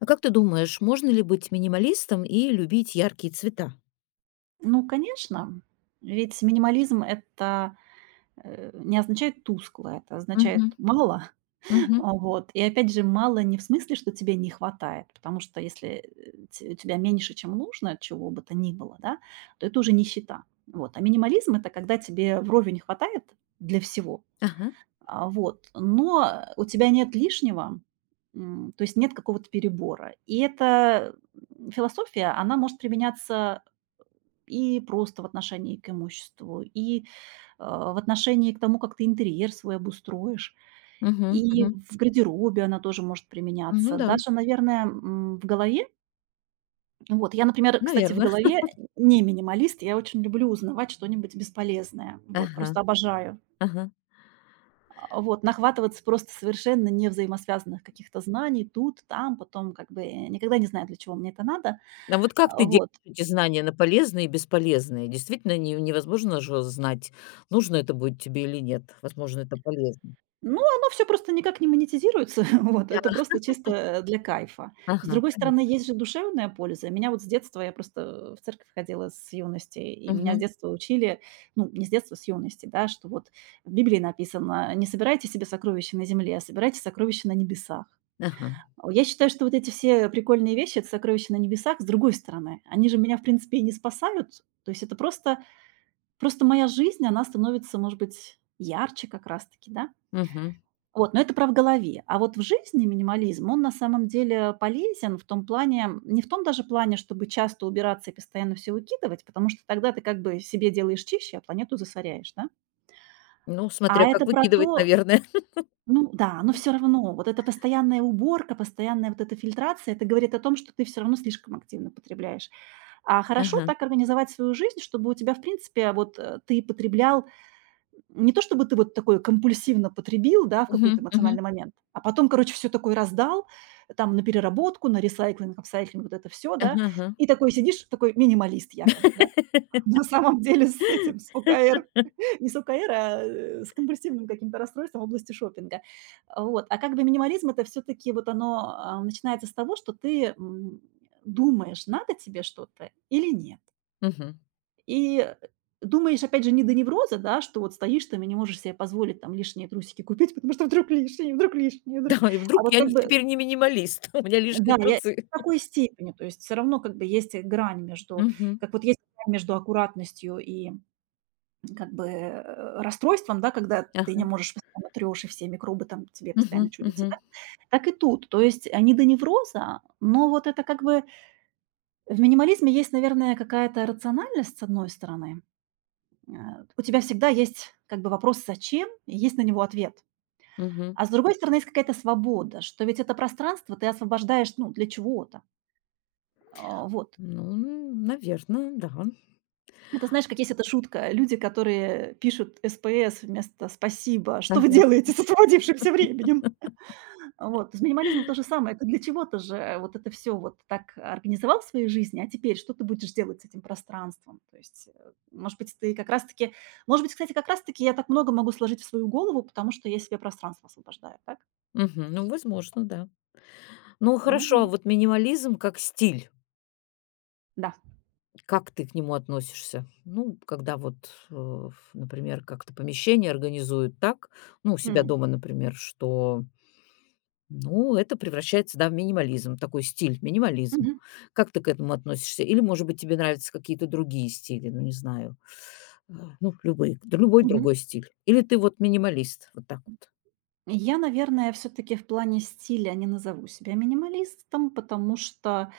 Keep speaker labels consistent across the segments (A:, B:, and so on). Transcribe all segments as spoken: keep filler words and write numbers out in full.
A: А как ты думаешь, можно ли быть минималистом и любить яркие цвета?
B: Ну, конечно, ведь минимализм- это, э, не означает тускло, это означает
A: Мгм.
B: мало.
A: Мгм.
B: Вот. И опять же, мало не в смысле, что тебе не хватает, потому что если, э, те у тебя меньше, чем нужно, чего бы то ни было, да, то это уже нищета. Вот. А минимализм- это когда тебе вровень хватает для всего,
A: Ага.
B: а, вот, но у тебя нет лишнего, м, то есть нет какого-то перебора. И эта, м, философия, она может применяться и просто в отношении к имуществу, и, э, в отношении к тому, как ты интерьер свой обустроишь.
A: Мгм.
B: И
A: Мгм.
B: в гардеробе она тоже может
A: Ну
B: применяться.
A: да,
B: Даже, наверное, м, в голове. Вот я, например, кстати, в
A: наверное.
B: голове не минималист. Я очень люблю узнавать что-нибудь бесполезное. Вот,
A: Ага.
B: просто обожаю.
A: Ага.
B: А, вот, нахватываться просто совершенно не взаимосвязанных каких-то знаний тут, там, потом как бы э, никогда не знаю, для чего мне это надо.
A: А вот как
B: А,
A: ты делишь
B: вот.
A: эти знания на полезные и бесполезные? Действительно, не невозможно же знать, нужно это будет тебе или нет. Возможно, это полезно.
B: Ну, оно все просто никак не монетизируется. Вот,
A: Да.
B: это просто чисто, э, для кайфа. С
A: Ага,
B: другой стороны,
A: понятно.
B: есть же душевная польза. Меня вот с детства, я просто в церковь ходила с юности, и меня с
A: Мгм.
B: детства учили, ну, не с детства, с юности, да, что вот в Библии написано: "Не собирайте себе сокровища на земле, а собирайте сокровища на небесах".
A: Ага.
B: О, я считаю, что вот эти все прикольные вещи- это сокровища на небесах. С другой стороны, они же меня, в принципе, и не спасают. То есть это просто просто моя жизнь, она становится, может быть, ярче как раз таки, да?
A: Мгм.
B: Вот, но это про в голове. А вот в жизни минимализм, он на самом деле полезен в том плане, не в том даже плане, чтобы часто убираться и постоянно все выкидывать, потому что тогда ты как бы себе делаешь чище, а планету засоряешь, да?
A: Ну,
B: А
A: смотря как
B: это про
A: выкидывать,
B: то,
A: наверное.
B: ну да, но все равно вот эта постоянная уборка, постоянная вот эта фильтрация, это говорит о том, что ты все равно слишком активно потребляешь. А хорошо
A: Ага.
B: так организовать свою жизнь, чтобы у тебя, в принципе, вот э, ты потреблял не то чтобы ты вот такое компульсивно потребил, да, в какой-то
A: Мгм.
B: эмоциональный
A: Мгм.
B: момент, а потом, короче, все такое раздал, там, на переработку, на ресайклинг, апсайклинг, вот это все, да.
A: Ага, ага.
B: И такой сидишь, такой минималист якобы, да. На самом деле с этим, с ОКР, не с ОКР, а, э, с компульсивным каким-то расстройством в области шопинга. Вот. А как бы минимализм- это все таки вот оно, а, начинается с того, что ты, м, думаешь, надо тебе что-то или нет.
A: Мгм.
B: И, э, думаешь, опять же, не до невроза, да, что вот стоишь там и не можешь себе позволить там лишние трусики купить, потому что вдруг лишние, вдруг лишние,
A: Да,
B: вдруг
A: и
B: А
A: вдруг
B: вот
A: я
B: как
A: не
B: бы,
A: теперь не минималист, у меня
B: да,
A: лишние
B: я
A: трусы.
B: в такой степени, то есть все равно как бы есть, э, грань между
A: Мгм.
B: как вот есть грань между аккуратностью и как бы, э, расстройством, да, когда ты не
A: Ага.
B: можешь, постоянно трешь и все микробы там тебе постоянно
A: Мгм.
B: чудятся, да.
A: Мгм.
B: Так и тут, то есть, э, не до невроза, но вот это как бы в минимализме есть, наверное, какая-то рациональность, с одной стороны. А, у тебя всегда есть как бы вопрос "зачем?" и есть на него ответ.
A: Мгм.
B: А с другой стороны, есть какая-то свобода, что ведь это пространство ты освобождаешь, ну, для чего-то. А, вот.
A: Ну, наверно, да.
B: Это знаешь, как есть эта шутка: люди, которые пишут "СПС" вместо "спасибо", что вы
A: Ага.
B: делаете с освободившимся временем? Вот, с минимализмом то же самое. Ты для чего ты же вот это все вот так организовал в своей жизни, а теперь что ты будешь делать с этим пространством? То есть, э, может быть, ты как раз таки может быть, кстати, как раз таки я так много могу сложить в свою голову, потому что я себе пространство освобождаю, так?
A: Мгм. Ну, возможно, да. Ну, хорошо, а
B: М,
A: вот минимализм как стиль,
B: да.
A: как ты к нему относишься? Ну, когда вот, э, например, как-то помещение организуют так, ну, у себя
B: М.
A: дома, например, что. Ну, это превращается, да, в минимализм, такой стиль, минимализм.
B: Мгм.
A: Как ты к этому относишься? Или, может быть, тебе нравятся какие-то другие стили, ну, не знаю, э, ну, любые, да любой
B: Мгм.
A: другой стиль. Или ты вот минималист, вот так вот.
B: Я, наверное, все таки в плане стиля не назову себя минималистом, потому что,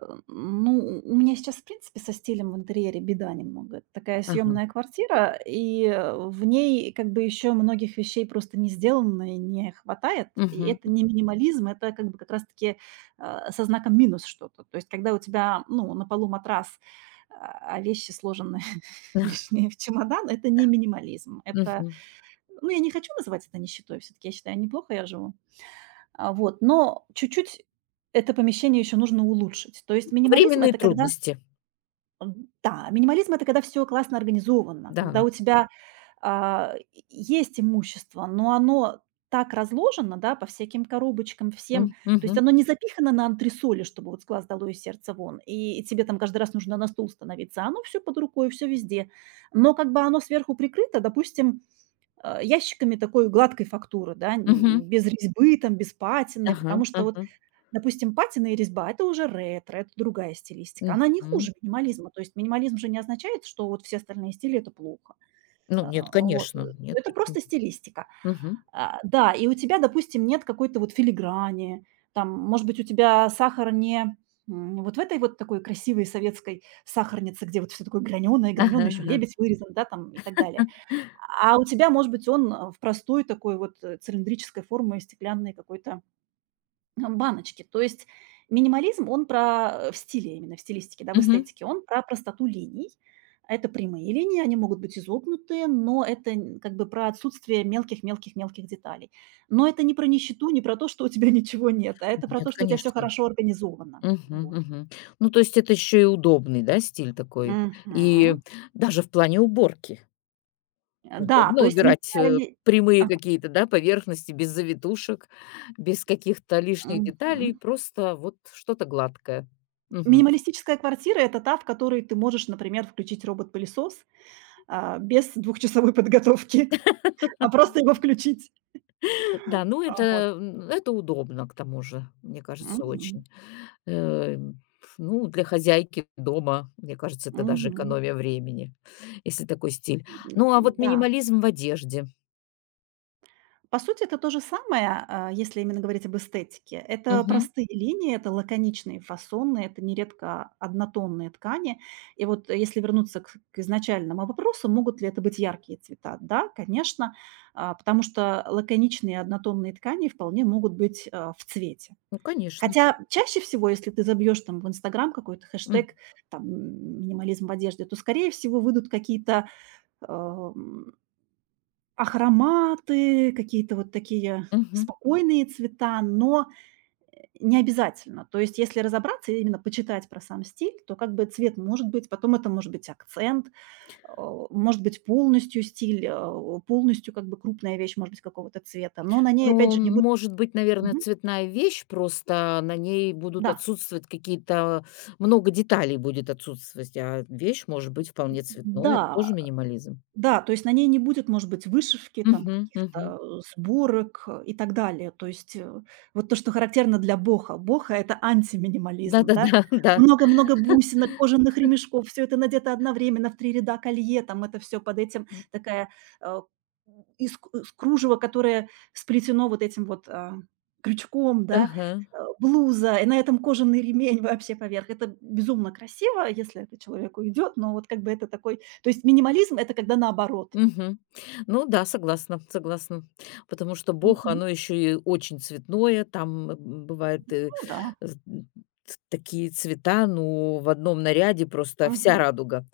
B: э, ну, у меня сейчас, в принципе, со стилем в интерьере беда немного. Это такая
A: Ага.
B: съемная квартира, и, э, в ней как бы еще многих вещей просто не сделано и не хватает. И
A: Мгм.
B: это не минимализм, это как бы как раз-таки, э, со знаком минус что-то. То есть когда у тебя, ну, на полу матрас, а а вещи сложены лишнее в чемодан, это не минимализм. Это
A: Мгм.
B: ну, я не хочу называть это нищетой, все таки я считаю, неплохо я живу. А, вот, но чуть-чуть это помещение еще нужно улучшить. То есть минимализм-
A: Временные
B: это когда
A: трудности,
B: м, да, минимализм- это когда все классно организовано, когда
A: да.
B: у тебя, а, и есть имущество, но оно так разложено, да, по всяким коробочкам, всем.
A: М,
B: То есть
A: мгм,
B: оно не запихано на антресоли, чтобы вот с глаз долой и сердце вон, и тебе там каждый раз нужно на стул становиться. а Оно все под рукой, все везде. Но как бы оно сверху прикрыто, допустим, э, ящиками такой гладкой фактуры, да, н
A: мгм.
B: без резьбы, там, без патины.
A: Ага,
B: Потому что вот,
A: ага.
B: допустим, патина и резьба- это уже ретро, это другая стилистика. Она не
A: Мгм.
B: хуже минимализма. То есть минимализм же не означает, что вот все остальные стили- это плохо.
A: Ну,
B: А,
A: нет,
B: вот, э,
A: конечно, нет,
B: это
A: почему?
B: просто стилистика.
A: Мгм.
B: А, да, и у тебя, допустим, нет какой-то вот филиграни, там, может быть, у тебя сахар не, м, вот в этой вот такой красивой советской сахарнице, где вот все такое граненое,
A: Ага,
B: граненое, еще
A: ага.
B: лебедь вырезан, да, там и так далее. А у тебя, может быть, он, э, в простой такой вот, э, цилиндрической формы стеклянной какой-то, м, баночке. То есть минимализм, он про, э, в стиле именно, в стилистике, да, в
A: Мгм.
B: эстетике, он про простоту линий. Это прямые линии, они могут быть изогнутые, но это н как бы про отсутствие мелких-мелких-мелких деталей. Но это не про нищету, не про то, что у тебя ничего нет, а это про
A: Нет,
B: то, что у тебя все
A: конечно.
B: хорошо организовано.
A: Мгм,
B: Вот.
A: мгм. Ну, то есть это еще и удобный, да, стиль такой. И
B: Мгм.
A: даже в плане уборки
B: Э, да,
A: удобно
B: то есть
A: убирать, э,
B: минимали
A: прямые
B: Ага.
A: какие-то, да, поверхности без завитушек, без каких-то лишних деталей,
B: Мгм.
A: просто вот что-то гладкое. Мгм.
B: Минималистическая квартира- это та, в которой ты можешь, например, включить робот-пылесос, а, без двухчасовой подготовки, а просто его включить.
A: Да, ну
B: А,
A: это,
B: вот.
A: м, это удобно к тому же, мне кажется,
B: Мгм.
A: очень. Э, ну, для хозяйки дома, мне кажется, это даже
B: Мгм.
A: экономия времени, если такой стиль.
B: М,
A: Ну, а вот
B: да.
A: минимализм в одежде.
B: По сути, это то же самое, а, если именно говорить об эстетике. Это
A: Мгм.
B: простые линии, это лаконичные фасоны, это нередко однотонные ткани. И вот э, если вернуться к к изначальному вопросу, могут ли это быть яркие цвета? Да, конечно, а, потому что лаконичные однотонные ткани вполне могут быть, а, в цвете.
A: Ну, конечно.
B: Хотя чаще всего, если ты забьешь там в "Инстаграм" какой-то
A: М,
B: хэштег, там, м, минимализм в одежде, то, скорее всего, выйдут какие-то, ам, ахроматы, какие-то вот такие
A: Мгм.
B: спокойные цвета, но, э, не обязательно. То есть, если разобраться и именно почитать про сам стиль, то как бы цвет может быть, потом это может быть акцент, а, может быть полностью стиль, а, полностью как бы крупная вещь может быть какого-то цвета, но на ней опять
A: Ну,
B: же не будет
A: может быть, наверное,
B: Мгм.
A: цветная вещь, просто на ней будут
B: Да.
A: отсутствовать какие-то много деталей будет отсутствовать, а вещь может быть вполне цветной. Это
B: да.
A: тоже минимализм.
B: Да, то есть на ней не будет, может быть, вышивки, там
A: Мгм, мгм.
B: каких-то э, сборок э, и так далее. То есть э, вот то, что характерно для боха. Боха– это антиминимализм, да?
A: Да-да-да, да.
B: Много-много бусинок, кожаных ремешков, все это надето одновременно в три ряда колье, там это все под этим такая э, из, к- из кружева, которое сплетено вот этим вот а, крючком, да,
A: Ага.
B: э, блуза, и на этом кожаный ремень вообще поверх. Это безумно красиво, если это человеку идет, но вот как бы это такой то есть минимализм- это когда наоборот.
A: Мгм. Ну да, согласна, согласна. Потому что Бог,
B: Мгм.
A: оно еще и очень цветное. Там, э, м, бывает, э,
B: Ну да.
A: з м, т такие цвета, ну, в одном наряде просто вся
B: Мгм.
A: радуга.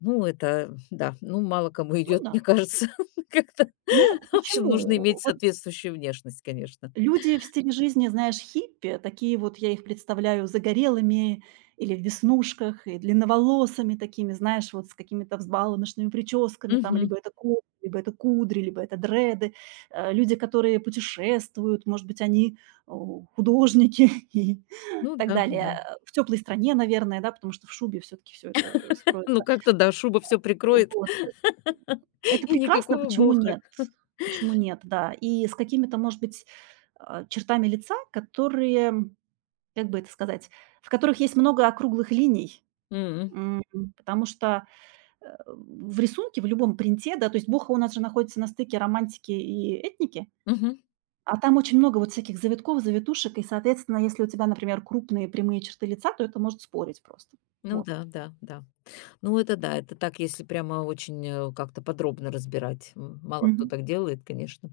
A: Ну, это да, ну, мало кому
B: Ну
A: идет,
B: да.
A: мне кажется. Как-то,
B: Ну,
A: в общем, нужно
B: почему?
A: иметь
B: Вот
A: соответствующую внешность, конечно.
B: люди в стиле жизни, знаешь, хиппи, такие вот, я их представляю загорелыми или в веснушках, и длинноволосыми такими, знаешь, вот с какими-то взбаламошными прическами, там
A: Мгм.
B: либо это ко либо это кудри, либо это дреды. Э, люди, которые путешествуют, может быть, они, о, художники и
A: Ну
B: так
A: да,
B: далее.
A: да.
B: Э, в теплой стране, наверное, да, потому что в шубе все таки все это
A: Ну,
B: скроется.
A: как-то да, шуба все прикроет,
B: Вот. Это
A: и
B: прекрасно,
A: никакого
B: почему
A: боха.
B: нет? Почему нет, да. И с какими-то, может быть, а, чертами лица, которые, как бы это сказать, в которых есть много округлых линий.
A: М.
B: М, потому что, э, в рисунке, в любом принте, да, то есть Боха у нас же находится на стыке романтики и этники,
A: Мгм.
B: а там очень много вот всяких завитков, завитушек, и, соответственно, если у тебя, например, крупные прямые черты лица, то это может спорить просто.
A: Ну
B: Вот.
A: да, да, да. Ну, это да, это так, если прямо очень, э, как-то подробно разбирать. М, мало кто
B: Мгм.
A: так делает, конечно.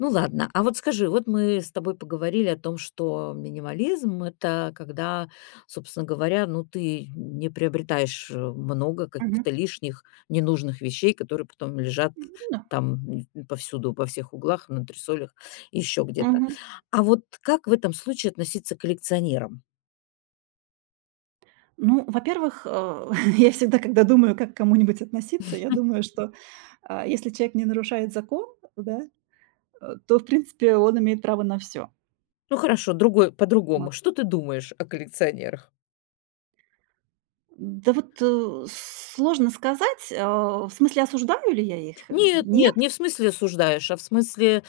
A: Ну, ладно, а вот скажи, вот мы с тобой поговорили о том, что минимализм — это когда, собственно говоря, ну, ты не приобретаешь, э, много
B: Мгм.
A: каких-то лишних, ненужных вещей, которые потом лежат
B: М, да.
A: там, м, повсюду, во всех углах, на антресолях еще где-то.
B: Мгм.
A: А вот как в этом случае относиться к коллекционерам?
B: Ну, во-первых, э, я всегда, когда думаю, как к кому-нибудь относиться, я думаю, что, а, если человек не нарушает закон, да, э, то, в принципе, он имеет право на все.
A: Ну, хорошо, другой
B: Вот.
A: по-другому. Что ты думаешь о коллекционерах?
B: Да вот, э, сложно сказать, э, в смысле, осуждаю ли я их? Э,
A: Нет, нет,
B: нет.
A: не в смысле осуждаешь, а в смысле,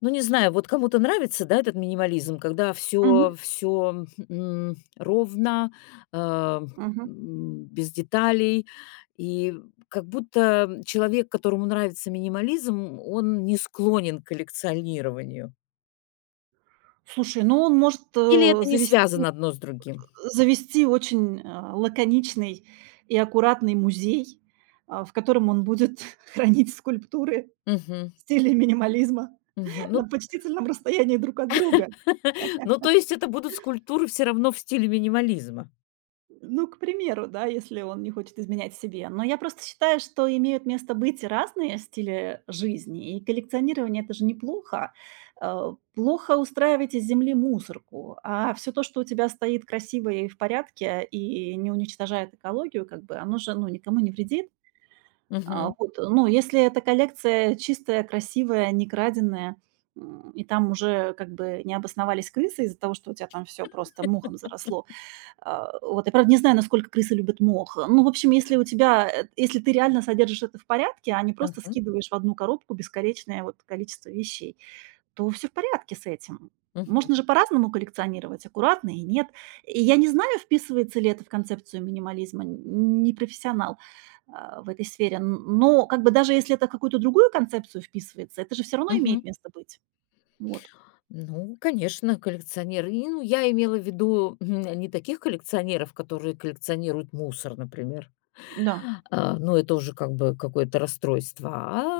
A: ну, не знаю, вот кому-то нравится, да, этот минимализм, когда
B: Мгм,
A: все все ровно, а,
B: мгм.
A: м, без деталей. И как будто человек, которому нравится минимализм, он не склонен к коллекционированию.
B: Слушай, ну, он может,
A: Или
B: э,
A: это не
B: завести
A: связано одно с другим?
B: завести очень, э, лаконичный и аккуратный музей, а, в котором он будет хранить скульптуры
A: Мгм,
B: в стиле минимализма.
A: мгм.
B: На
A: Ну
B: почтительном расстоянии друг от друга.
A: ну, то есть это будут скульптуры все равно в стиле минимализма.
B: Ну, к примеру, да, если он не хочет изменять себе. Но я просто считаю, что имеют место быть разные стили жизни, и коллекционирование- это же неплохо. Э, плохо устраивать из земли мусорку, а все то, что у тебя стоит красиво и в порядке, и не уничтожает экологию, как бы, оно же, ну, никому не вредит. А,
A: Мгм,
B: вот, ну, если эта коллекция чистая, красивая, некраденая, м, и там уже как бы не обосновались крысы из-за того, что у тебя там все просто мохом заросло. А, вот, я, правда, не знаю, насколько крысы любят мох. Ну, в общем, если у тебя, э, если ты реально содержишь это в порядке, а не просто
A: мгм,
B: скидываешь в одну коробку бесконечное вот количество вещей, то все в порядке с этим.
A: мгм,
B: Можно же по-разному коллекционировать, аккуратно и нет. И я не знаю, вписывается ли это в концепцию минимализма, н не профессионал, а, в этой сфере. Н но как бы даже если это в какую-то другую концепцию вписывается, это же все равно
A: мгм.
B: имеет место быть. Вот.
A: Ну, конечно, коллекционеры. И, ну, я имела в виду м, не таких коллекционеров, которые коллекционируют мусор, например.
B: Да.
A: А, ну, это уже как бы какое-то расстройство.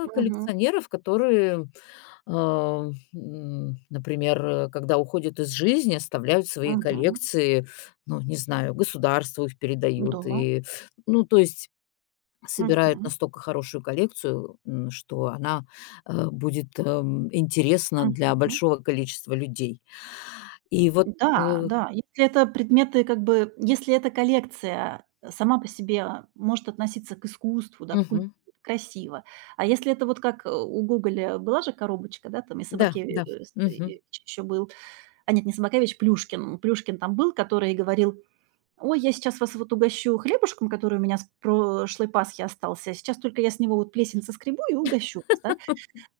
A: А
B: Мгм.
A: коллекционеров, которые, а, м, например, э, когда уходят из жизни, оставляют свои
B: Мгм.
A: коллекции, ну, не знаю, государству их передают.
B: Да.
A: И, ну, то есть собирает
B: Мгм.
A: настолько хорошую коллекцию, м, что она, э, будет, эм, интересна для
B: Мгм.
A: большого количества людей. И вот.
B: Да,
A: э
B: да, если это предметы, как бы, если эта коллекция э, сама по себе может относиться к искусству, да, к культуре,
A: Мгм.
B: красиво. А если это вот как, э, у Гоголя была же коробочка, да, там и
A: Да,
B: Собакевич
A: да. Мгм.
B: еще был, а нет, не Собакевич, Плюшкин. Плюшкин там был, который говорил: "Ой, я сейчас вас вот угощу хлебушком, который у меня с прошлой Пасхи остался, а сейчас только я с него вот плесень соскребу и угощу вас", да.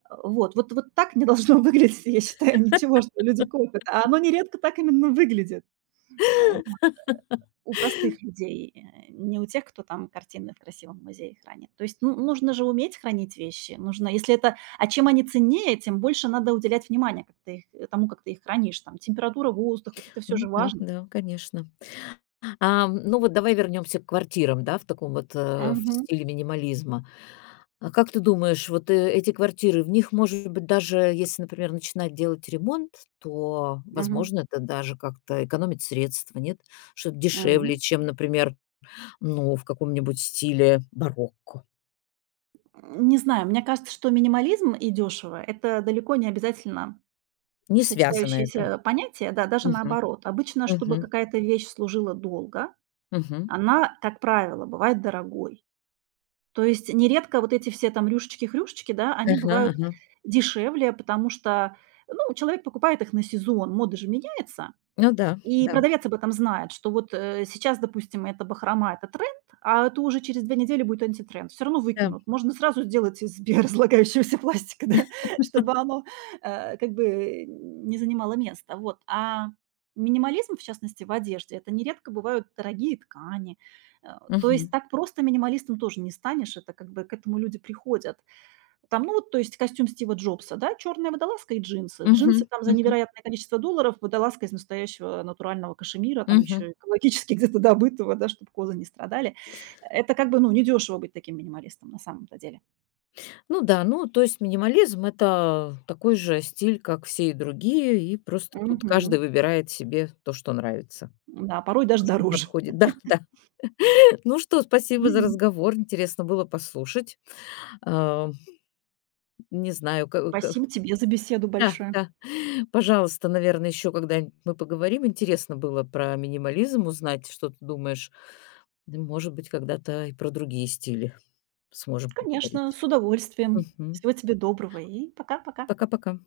B: Э, Вот вот вот так не должно выглядеть, я считаю, ничего, что люди копят, а оно нередко так именно выглядит. А, вот. У простых людей, э, не у тех, кто там картины в красивом музее хранит. То есть, ну, нужно же уметь хранить вещи. Нужно, если это, а чем они ценнее, тем больше надо уделять внимания, как ты их, э, тому, как ты их хранишь. Там температура, воздух, вот это все
A: Ну
B: же
A: да,
B: важно.
A: да, конечно. Ам, ну вот давай вернемся к квартирам, да, в таком вот, э, в
B: Мгм,
A: стиле минимализма. А как ты думаешь, вот, э, эти квартиры, в них, может быть, даже если, например, начинать делать ремонт, то,
B: мгм,
A: возможно, это даже как-то экономит средства, нет? Что это дешевле,
B: мгм.
A: чем, например. Ну, в каком-нибудь стиле барокко.
B: М, не знаю, мне кажется, что минимализм и дешево- это далеко не обязательно
A: Не связано это.
B: сочетающиеся понятия. Да, даже
A: Мгм.
B: наоборот. Обычно, чтобы
A: Мгм.
B: какая-то вещь служила долго,
A: Мгм.
B: она, как правило, бывает дорогой. То есть нередко вот эти все там рюшечки-хрюшечки, да, они
A: Ага,
B: бывают
A: ага.
B: дешевле, потому что, ну, человек покупает их на сезон, мода же меняется.
A: Ну да,
B: И
A: да,
B: продавец об этом знает, что вот, э, сейчас, допустим, это бахрома- это тренд, а это уже через две недели будет антитренд. Все равно
A: да.
B: выкинут. Можно сразу сделать из биоразлагающегося пластика, да, чтобы оно, э, как бы не занимало места. Вот. А минимализм, в частности, в одежде- это нередко бывают дорогие ткани. Э, то есть
A: Мгм.
B: так просто минималистом тоже не станешь. Это как бы к этому люди приходят. Там, ну, вот, то есть костюм Стива Джобса, да, черная водолазка и джинсы. Джинсы
A: Мгм.
B: там за
A: Мгм.
B: невероятное количество долларов, водолазка из настоящего натурального кашемира, там
A: Мгм.
B: еще экологически где-то добытого, да, чтобы козы не страдали. Это как бы, ну, недешево быть таким минималистом на самом-то деле.
A: Ну да, ну, то есть минимализм — это такой же стиль, как все и другие, и просто тут
B: Мгм.
A: каждый выбирает себе то, что нравится,
B: Да, порой даже
A: то, что
B: дороже.
A: подходит. Да, да. Ну что, спасибо за
B: Мгм.
A: разговор, интересно было послушать. А, не знаю, как.
B: Спасибо тебе за беседу
A: Да,
B: большое.
A: да. Пожалуйста, наверное, еще когда-нибудь мы поговорим. Интересно было про минимализм узнать, что ты думаешь. Да. Может быть, когда-то и про другие стили сможем
B: Конечно,
A: поговорить.
B: с удовольствием.
A: Мгм.
B: Всего тебе доброго и пока-пока.
A: Пока-пока.